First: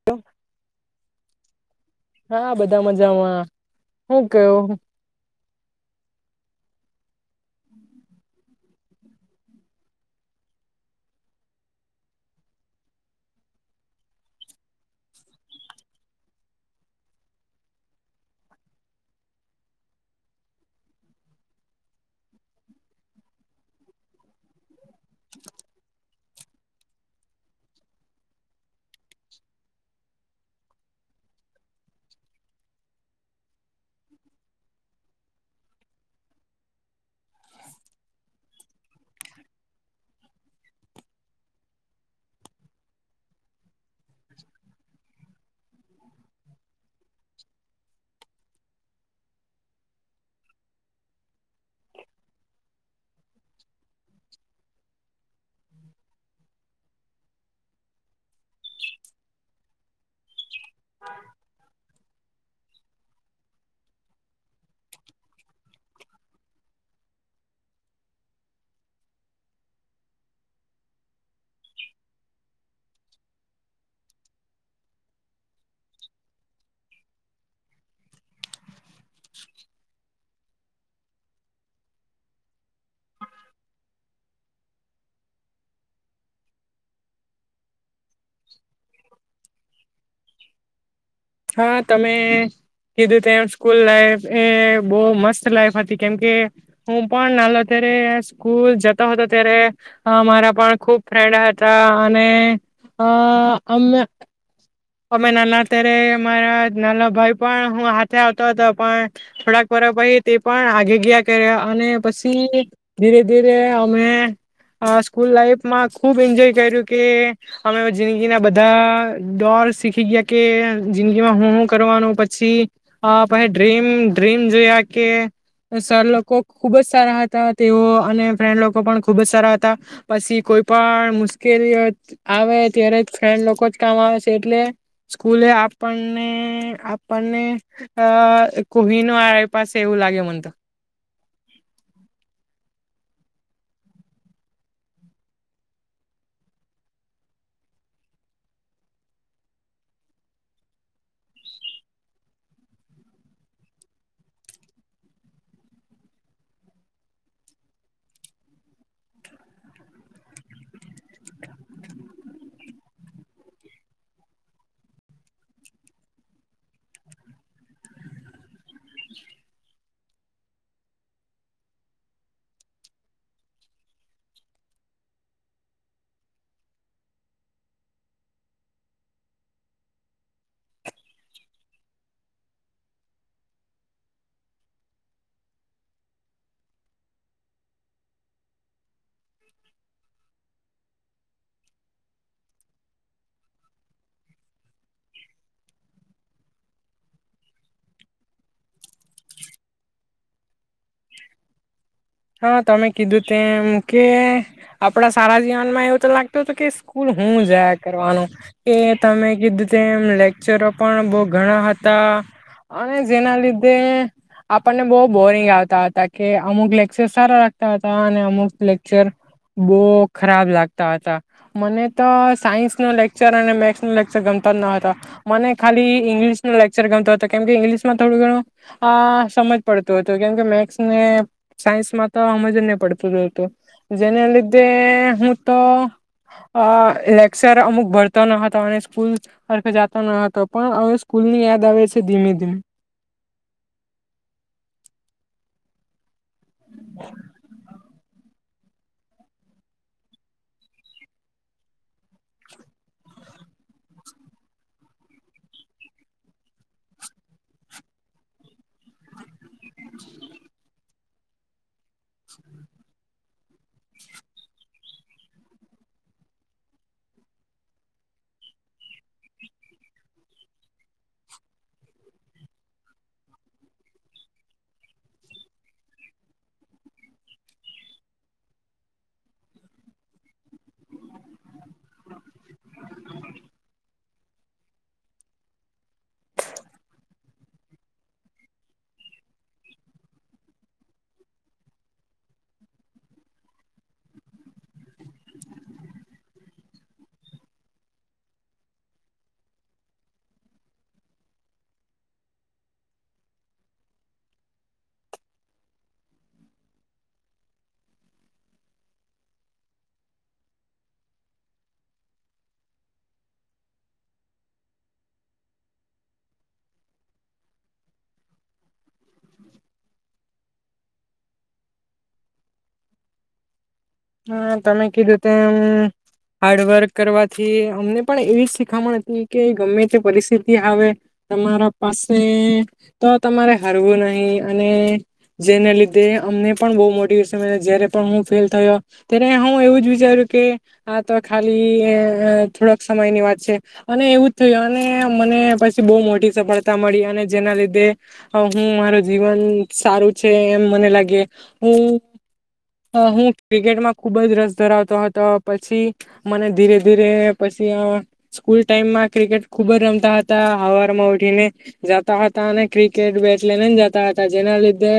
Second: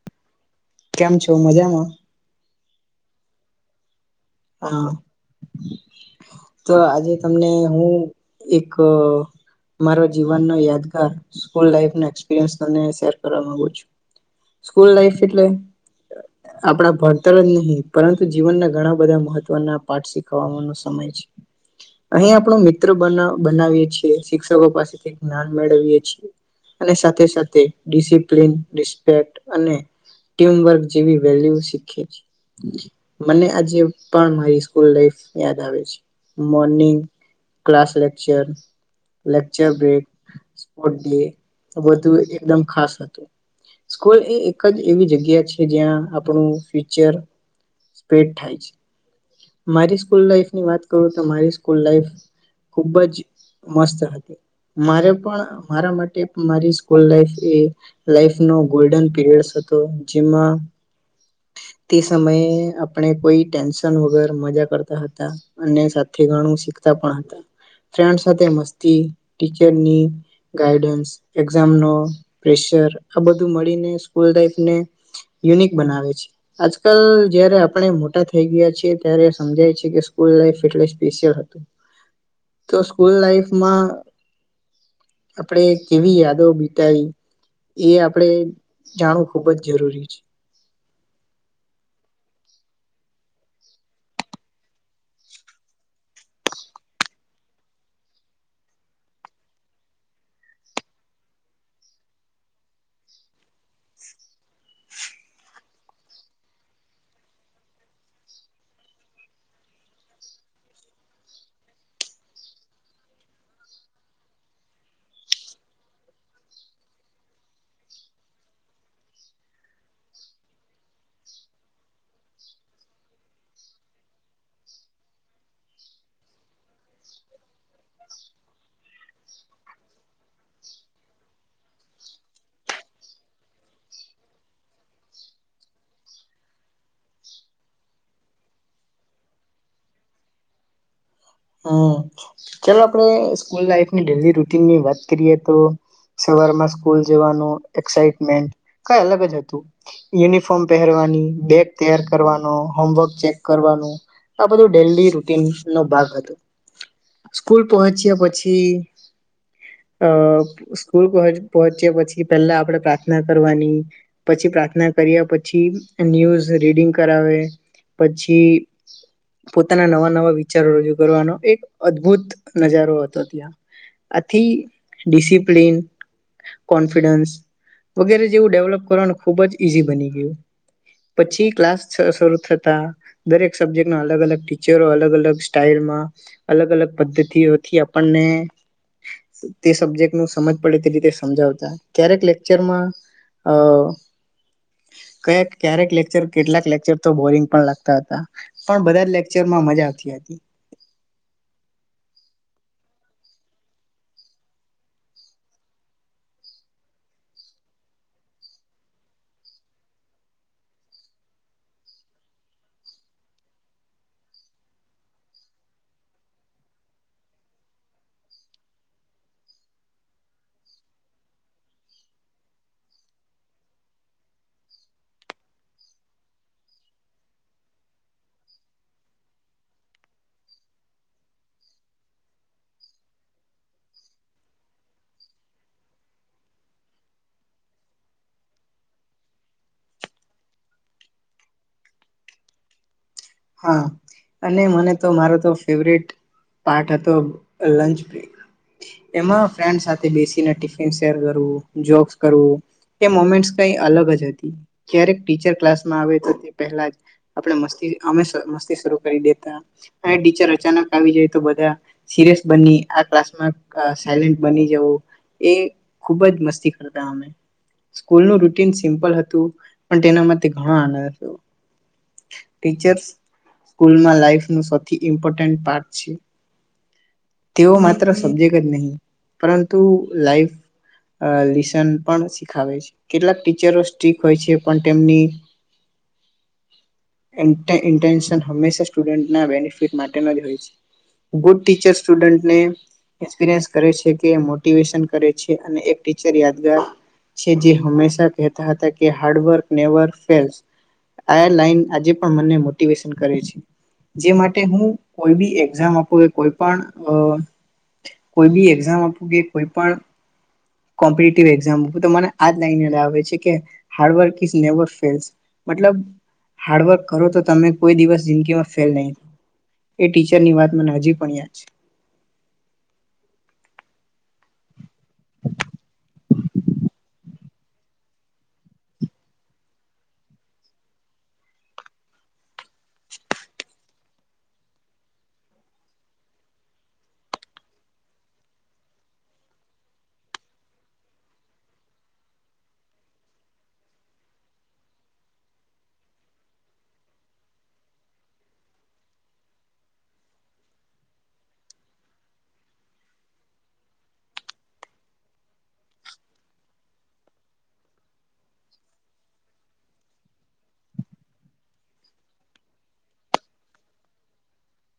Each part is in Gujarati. ટુ કેમ છો, મજામાં. હા, બધા મજામાં. હું કેવો. હા તો આજે તમને હું એક મારા જીવનનો યાદગાર, સ્કૂલ લાઈફનો એક્સપિરીયન્સ તમને શેર કરવા માગુ છું. સ્કૂલ લાઈફ એટલે, આપણા ભણતર જ નહીં, પરંતુ જીવનના ઘણા બધા મહત્વના પાઠ શીખવાનો સમય છે. અહી આપણો મિત્ર બનાવ બનાવીએ છીએ, શિક્ષકો પાસે જ્ઞાન મેળવીએ છીએ. અને સાથે સાથે ડિસિપ્લીન, રિસ્પેક્ટ અને ટીમવર્ક જેવી વેલ્યુ શીખીએ છીએ. મને આજે પણ મારી સ્કૂલ લાઇફ યાદ આવે છે. Morning class lecture, lecture break, spot day એ બધું એકદમ ખાસ હતું. સ્કૂલ એ એક જ એવી જગ્યા છે જ્યાં આપણું ફ્યુચર બિલ્ડ થાય છે. મારી સ્કૂલ લાઈફની વાત કરું, તો મારી સ્કૂલ લાઈફ ખુબ જ મસ્ત હતી. મારે પણ મારા માટે મારી સ્કૂલ લાઈફ એ લાઈફનો ગોલ્ડન પીરયડ હતો, જેમાં તે સમયે આપણે કોઈ ટેન્શન ન વગર મઝા કરતા હતા, અને સાથે ઘણું શીખતા પણ હતા. ફ્રેન્ડ સાથે મસ્તી, ટીચરની ગાઈડન્સ, એક્ઝામનો પ્રેશર આ બધું મળીને સ્કૂલ લાઈફને યુનિક બનાવે છે. આજકાલ જ્યારે આપણે મોટા થઈ ગયા છે, ત્યારે સમજાય છે, કે સ્કૂલ લાઈફ એટલે સ્પેશિયલ હતું. તો સ્કૂલ લાઈફમાં આપણે કેવી યાદો બિતાવી, એ આપણે જાણવું ખૂબ જ જરૂરી છે. હા તમે કીધું તેમ, સ્કૂલ લાઈફ એ બહુ મસ્ત લાઈફ હતી, કેમકે હું પણ નાનો હતો ત્યારે સ્કૂલ જતો હતો, ત્યારે મારા પણ ખુબ ફ્રેન્ડ હતા, અને અ અમે અમે નાના અત્યારે મારા નાના ભાઈ પણ હું હાથે આવતો હતો, પણ થોડાક વરહ પછી તે પણ આઘે ગીયા કર્યા અને પછી ધીરે ધીરે અમે સ્કૂલ લાઈફમાં ખુબ એન્જોય કયરુ, કે અમે જિંદગીના બધા ડોસ શીખી ગયા કે જિંદગીમાં હું હું કરવાનું પછી પછી ડ્રીમ ડ્રીમ જોયા કે સર લોકો ખૂબ જ સારા હતા તેઓ અને ફ્રેન્ડ લોકો પણ ખૂબ જ સારા હતા પછી કોઈ પણ મુશ્કેલી આવે ત્યારે ફ્રેન્ડ લોકો જ કામ આવે છે એટલે સ્કૂલે આપણને આપણને કોહિનો પાસે એવું લાગે મને તો હમ ચાલો આપણે સ્કૂલ લાઈફની ડેલી રૂટીનની વાત કરીએ તો સવારમાં સ્કૂલ જવાનું એક્સાઈટમેન્ટ કઈ અલગ જ હતું યુનિફોર્મ પહેરવાની બેગ તૈયાર કરવાનો હોમવર્ક ચેક કરવાનું આ બધું ડેલી રુટીન નો ભાગ હતો સ્કૂલ પહોંચ્યા પછી અ સ્કૂલ પ પહોચ્યા પછી પહેલા આપણેે પ્રાર્થના કરવાની પછી પ્રાર્થના કર્યા પછી ન્યૂઝ રીડિંગ કરાવે પછી પોતાના નવા નવા વિચારો રજૂ કરવાનો એક અદભુત નજારો હતો ત્યાં આથી ડિસિપ્લિન કોન્ફિડન્સ વગેરે જેવું ડેવલપ કરવાનું ખૂબ જ ઈઝી બની ગયું પછી ક્લાસ શરૂ થતા દરેક સબ્જેક્ટના અલગ અલગ ટીચરો અલગ અલગ સ્ટાઈલમાં અલગ અલગ પદ્ધતિઓથી આપણને તે સબ્જેક્ટ નું સમજ પડે તે રીતે સમજાવતા ક્યારેક લેક્ચરમાં અ કયેક ક્યારેક લેક્ચર કેટલાક લેક્ચર તો બોરિંગ પણ લાગતા હતા પણ બધા જ લેક્ચરમાં મજા આવતી હતી હા તમે કીધું તેમ કે આપડા સારા જીવનમાં એવું તો લાગતું હતું કે સ્કૂલ હું જાય કરવાનું કે તમે કીધું તેમ લેકચરો પણ બહું ઘણા હતા અને જેના લીધે આપણને બઉ બોરિંગ આવતા હતા કે અમુક લેક સારા લાગતા હતા અને અમુક લેક્ચર બહુ ખરાબ લાગતા હતા મને તો સાયન્સ નો લેક્ચર અને મેથસ ન લેક્ચર ગમતા જ ન હતા મને ખાલી ઇંગ્લિશ નું લેક્ચર ગમતો કેમકે ઇંગ્લિશમાં થોડું ઘણું સમજ પડતું હતું કેમકે મેથસને સાયન્સમાં તો હમજ ને પડતું હતુ જેના લીધે હું તો લેક્ચર અમુક ભરતો ન હતો અને સ્કૂલ જતો ન હતો પણ હવે સ્કૂલની યાદ આવે છે ધીમે ધીમે હા અને મને તો મારો તો ફેવરેટ પાર્ટ હતો લન્ચ એમાં ફ્રેન્ડ સાથે બેસીને ટિફિન શેર કરવું જોક કરવું એ મોમેન્ટસ કઈ અલગ જ હતી ક્યારેક ટીચર ક્લાસમાં આવે તો તે પહેલા જ આપણે મસ્તી અમે મસ્તી શરૂ કરી દેતા અને ટીચર અચાનક આવી જાય તો બધા સિરિયસ બની આ ક્લાસમાં સાયલેન્ટ બની જવું એ ખુબ જ મસ્તી કરતા અમે સ્કૂલનું રૂટીન સિમ્પલ હતું પણ તેના માટે ઘણો આનંદ હતો ટીચર્સ સ્કૂલમાં લાઈફ નુ સૌથી ઇમ્પોર્ટન્ટ પાર્ટ છે તેઓ માત્ર સબ્જેક્ટ જ નહી પરંતુ લાઈફ લેસન પણ શીખાવે છે કેટલાક ટીચરો સ્ટિક હોય છે પણ તેમની ઇન્ટે ઇન્ટેનશન હમેશા સ્ટુડન્ટના બેનિફિટ માટેનો જ હોય છે ગુડ ટીચર્સ સ્ટુડન્ટને એક્સપિરિયન્સ કરે છે કે મોટિવેશન કરે છે અને એક ટીચર યાદગાર છે જે હંમેશા કહેતા હતા કે હાર્ડવર્ક નેવર ફેલસ આ લાઈન આજે પણ મને મોટિવેશન કરે છે જે માટે હું કોઈ બી એક્ઝામ આપું કે કોઈ પણ અ કોઈ બી એક્ઝામ આપું કે કોઈ પણ કોમ્પિટીટીવ એક્ઝામ તો મને આજ લાઇન યાદ આવે છે કે હાર્ડવર્ક ઇસ નેવર ફેલ્સ મતલબ હાર્ડવર્ક કરો તો તમે કોઈ દિવસ જિંદગીમાં ફેલ નહીં થાવ. એ ટીચરની વાત મને હજી પણ યાદ છે હા તમે કીધું તેમ હાર્ડવર્ક કરવા થી અમને પણ એવી શીખામણ હતી કે ગમે તે પરિસ્થિતિ આવે તમારા પાસે તો તમારે હારવું નહી અને જેને લીધે અમને પણ બહુ મોટિવેશન મળ્યું જ્યારે પણ હું ફેલ થયો. ત્યારે હું એવું જ વિચાર્યું કે આ તો ખાલી થોડાક સમયની વાત છે અને એવું જ થયું અને મને પછી બહુ મોટી સફળતા મળી અને જેના લીધે હું મારું જીવન સારું છે એમ મને લાગે હું અ હું ક્રિકેટમાં ખુબ જ રસ ધરાવતો હતો પછી મને ધીરે ધીરે પછી આવા સ્કૂલ ટાઈમમાં ક્રિકેટ ખુબ જ રમતા હતા હવારમાં ઉઠીને જતા હતા અને ક્રિકેટ બેટ લઈને જતા હતા જેના લીધે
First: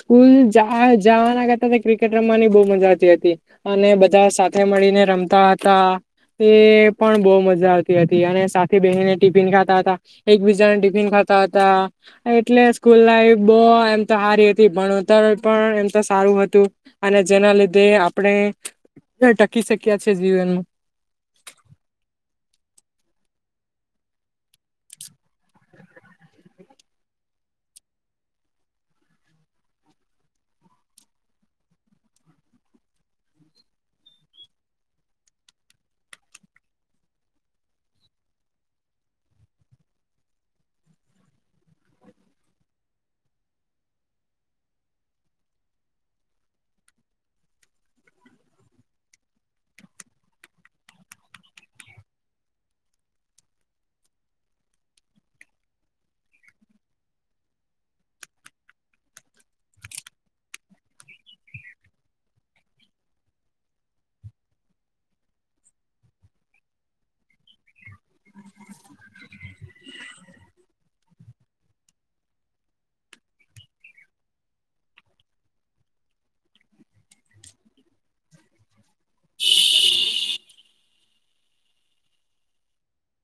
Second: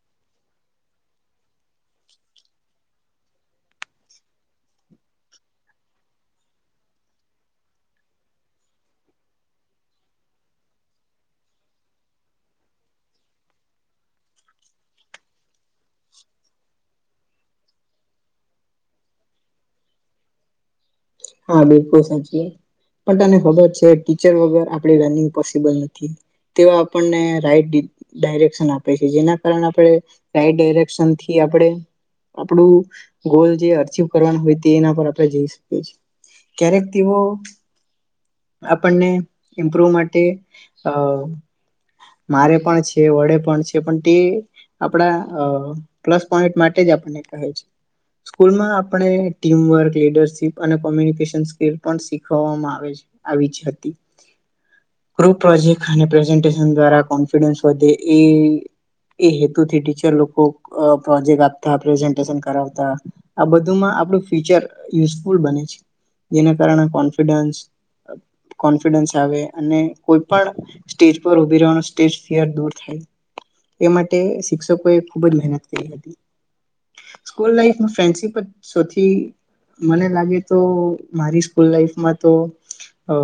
સ્કૂલ જા જવાના કરતા ક્રિકેટ રમવાની બ મજા આવતી હતી અને બધા સાથે મળીને રમતા હતા એ પણ બહુ મજા આવતી હતી અને સાથી બેહીને ટિફિન ખાતા હતા એકબીજાને ટિફિન ખાતા હતા એટલે સ્કૂલ લાઈફ બહ એમ તો સારી હતી ભણતર પણ એમ તો સારું હતું અને જેના લીધે આપણે ટકી શક્યા છેએ જીવનમાં હા બિલકુલ સાચી વાત પણ તને ખબર છે ટીચર વગર આપડી રનિંગ પોસિબલ નથી તેઓ આપણને રાઈટ ડાયરેક્શન આપે છે જેના કારણે આપણે રાઈટ ડાયરેક્શનથી આપણે આપણું ગોલ જે અચીવ કરવાનું હોય તે એના પર આપણે જઈ શકીએ છીએ. ક્યારણ કે તેઓ આપને ઇમ્પ્રુવ માટે અ મારે પણ છે વઢે પણ છે પણ તે આપણા પ્લસ પોન્ટ માટે આપને કહે છે સ્કુલ મા આપણે ટીમવર્ક લીડરશીપ અને કોમ્યુનિકેશન સ્કીલ પણ શીખવવામાંઆવે છે આવી્ [inaudible] ગ્રુપ પ્રોજેક્ટ અને પ્રેઝન્ટેશન દ્વારા કોન્ફિડન્સ વધે એ એ હેતુથી ટીચર લોકો પ્રોજેક્ટ આપતા પ્રેઝન્ટેશન કરાવતા આ બઘુમા આપડુ ફ્યુચર યુઝફુલ બને છે. જેના કારણે કોન્ફિડન્સ કોન્ફિડન્સ આવે અને કોઈ પણ સ્ટેજ પર ઉભીરેવાનુ સ્ટેજ ફીયર દૂર થાય એ માટે શિક્ષકો એ ખુબ જ મહેનત કરી હતી સ્કૂલ લાઈફ ફ્રેન્ડશીપ જ સૌથી મને લાગે. તો મારી સ્કૂલ લાઈફમાં તો અ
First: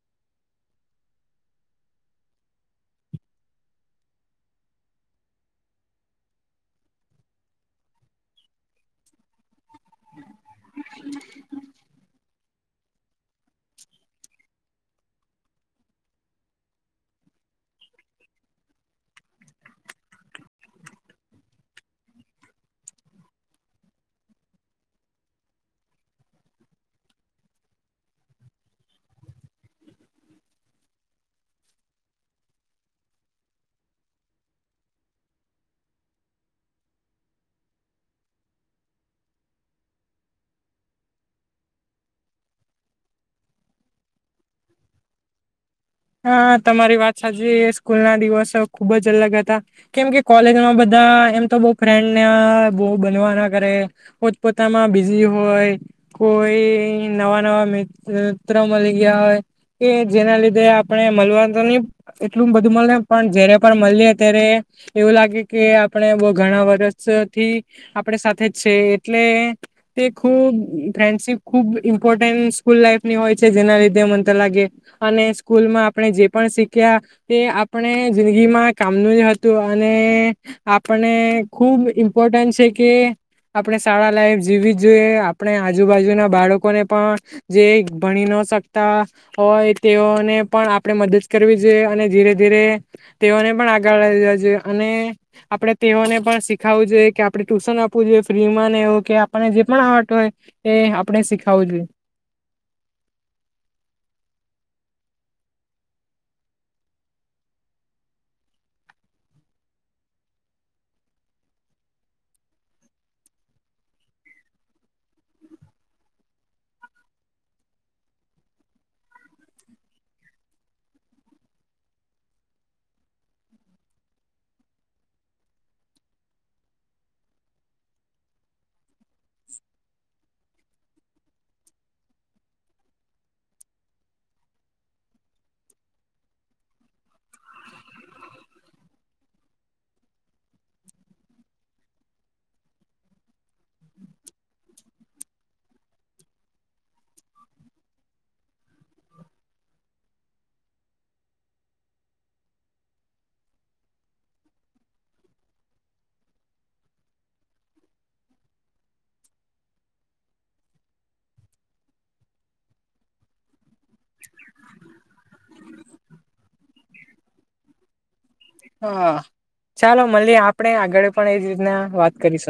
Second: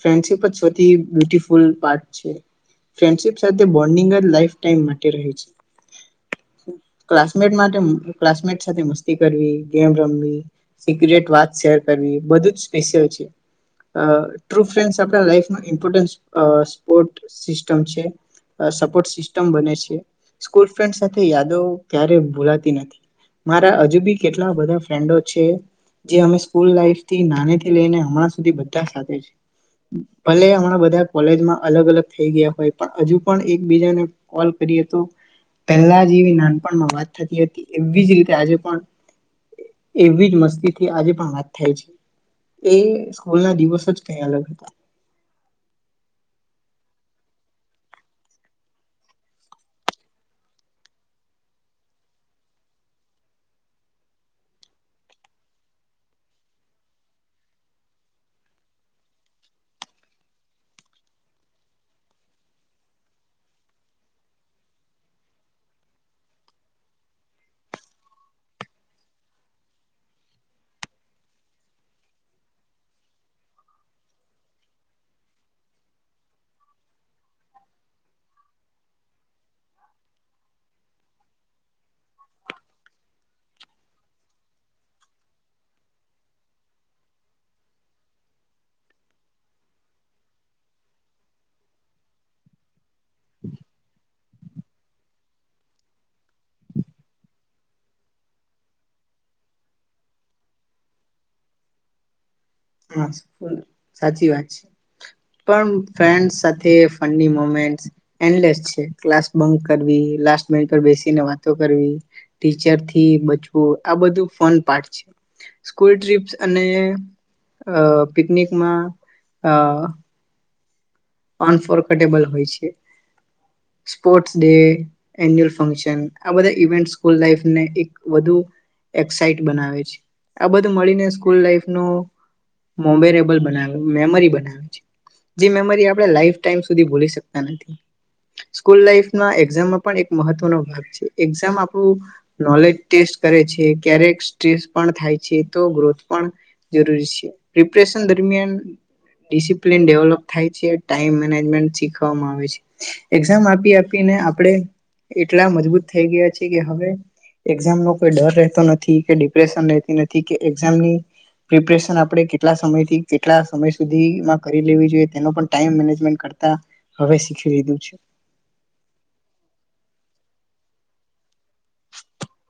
ફ્રેન્ડશિપ જ સૌથી બ્યુટફુલ પાર્ટ છે ફ્રેન્ડશીપ સાથે બોન્ડિંગ જ લાઈફ ટાઈમ માટે રહે છે ક્લાસમેટ માટે ક્લાસમેટ સાથે મસ્તી કરવી ગેમ રમવી સિક્રેટ વાત શેર કરવી બધું જ સ્પેશિયલ છે અ ટ્રુ ફ્રેન્ડ્સ આપડા લાઈફમાં ઈમ્પોર્ટન્સ અ સપોર્ટ સિસ્ટમ છે સપોર્ટ સિસ્ટમ બને છે સ્કૂલ ફ્રેન્ડ સાથે યાદો ક્યારે ભૂલાતી નથી મારા હજુ બી કેટલા બધા ફ્રેન્ડો છે જે અમે સ સકુલ લાઈફ થી નાનેથી લઈને હમણાં સુધી બધા સાથે છે ભલે હમણાં બધા કોલેજમાં અલગ અલગ થઈ ગયા હોય પણ હજુ પણ એકબીજાને કોલ કરીએ તો પહેલા જે એવી નાનપણમાં વાત થતી હતી એવી જ રીતે આજે પણ એવી જ મસ્તીથી આજે પણ વાત. થાય છે એ સ્કૂલ ના દિવસ જ કઈ અલગ હતા. હા તમારી વાત સાચી સ્કૂલ ના દિવસ ખુબ જ અલગ હતા કેમ કે કોલેજમાં બધા એમ તો બો ફ્રેન્ડને બો બનવા ના કરે પોતપોતામાં બિઝી હોય કોઈ નવા નવા મિત્ર મલી ગયા હોય કે જેના લીધે આ. આપણે મલવા તો ની એટલું બધું મળે પણ જયારે પણ મળીએ ત્યારે એવું લાગે કે આપણે બો ઘણા વર્ષ થી આપણે સાથે જ છે એટલે તે ખુબ ફ્રેન્ડશીપ ખુબ ઇમ્પોર્ટન્ટ સ્કૂલ લાઈફ ની હોય છે જેના લીધે મનતા લાગે અને સ્કૂલમાં આપણે જે પણ શીખ્યા એ આપણે જિંદગીમાં કામનું જ હતું અને આપણે ખૂબ ઇમ્પોર્ટન્ટ છે કે આપણે સારા લાઈફ જીવી જ જોઈએ આપણે આજુબાજુના બાળકોને પણ જે ભણી ન શકતા હોય તેઓને પણ આપણે મદદ કરવી જોઈએ અને ધીરે ધીરે તેઓને પણ આગળ [inaudible] જોઈએ અને આપણે તેઓને પણ શીખાવવું જોઈએ કે આપણે ટ્યુશન આપવું જોઈએ ફ્રીમાં ને એવુ કે આપણને જે પણ આવડતું હોય એ આપડે શીખાવું જોઈએ. હા સાચી વાત છે પણ ફ્રેન્ડ્સ સાથે ફનની મોમેન્ટ એનડલેસ છે ક્લાસ બંક કરવી લાસ્ટ બૈંચ પર બેસી ને વાતો કરવી ટીચરથી બચવું આ બધું ફન પાર્ટ છે સ્કૂલ ટ્રીપ્સ અને અ પિકનિકમાં અ અન ફર્ગો ટેબલ હોય છે સ્પોર્ટ ડે એન્યુઅલ ફંક્શન આ બધા ઇવેન્ટ્સ હોલ લાઈફને એક વધુ એક્સાઈટ બનાવે છે આ બધું મળીને સ્કૂલ લાઈફનો મોમેરેબલ મેમરી બનાવે છે, જે મેમરી આપ લાઈફ ટાઈમ સુધી ભૂલી શકતા નથી સ્કૂલ લાઈફમાં એકઝામમાં પણ એક મહત્વનો ભાગ છે એક્ઝામ આપણું નોલેજ ટેસ્ટ કરે છે ક્યારેક સ્ટ્રેસ પણ થાય છે તો ગ્રોથ પણ જરૂરી છે પ્રીપેરેશન દરમિયાન ડિસિપ્લિન ડેવલોપ થાય છે. ટાઈમ મેનેજમેન્ટ શીખવામાં આવે છે એક્ઝામ આપી આપીને આપણે એટલા મજબૂત થઈ ગયા છે કે હવે એક્ઝામનો કોઈ ડર રહેતો નથી કે ડિપ્રેશન રહેતી નથી કે એક્ઝામની પ્રિપરેેશન આપણે કેટલા સમયથી કેટલા સમય સુ સુધી માં કરી લેવી જોઈએ તેનો પણ કરતા હવે સીખી લીધું છે. હા, ચાલો મલીએ આપણેે આગળ પણ એજ રી વાત કરીશ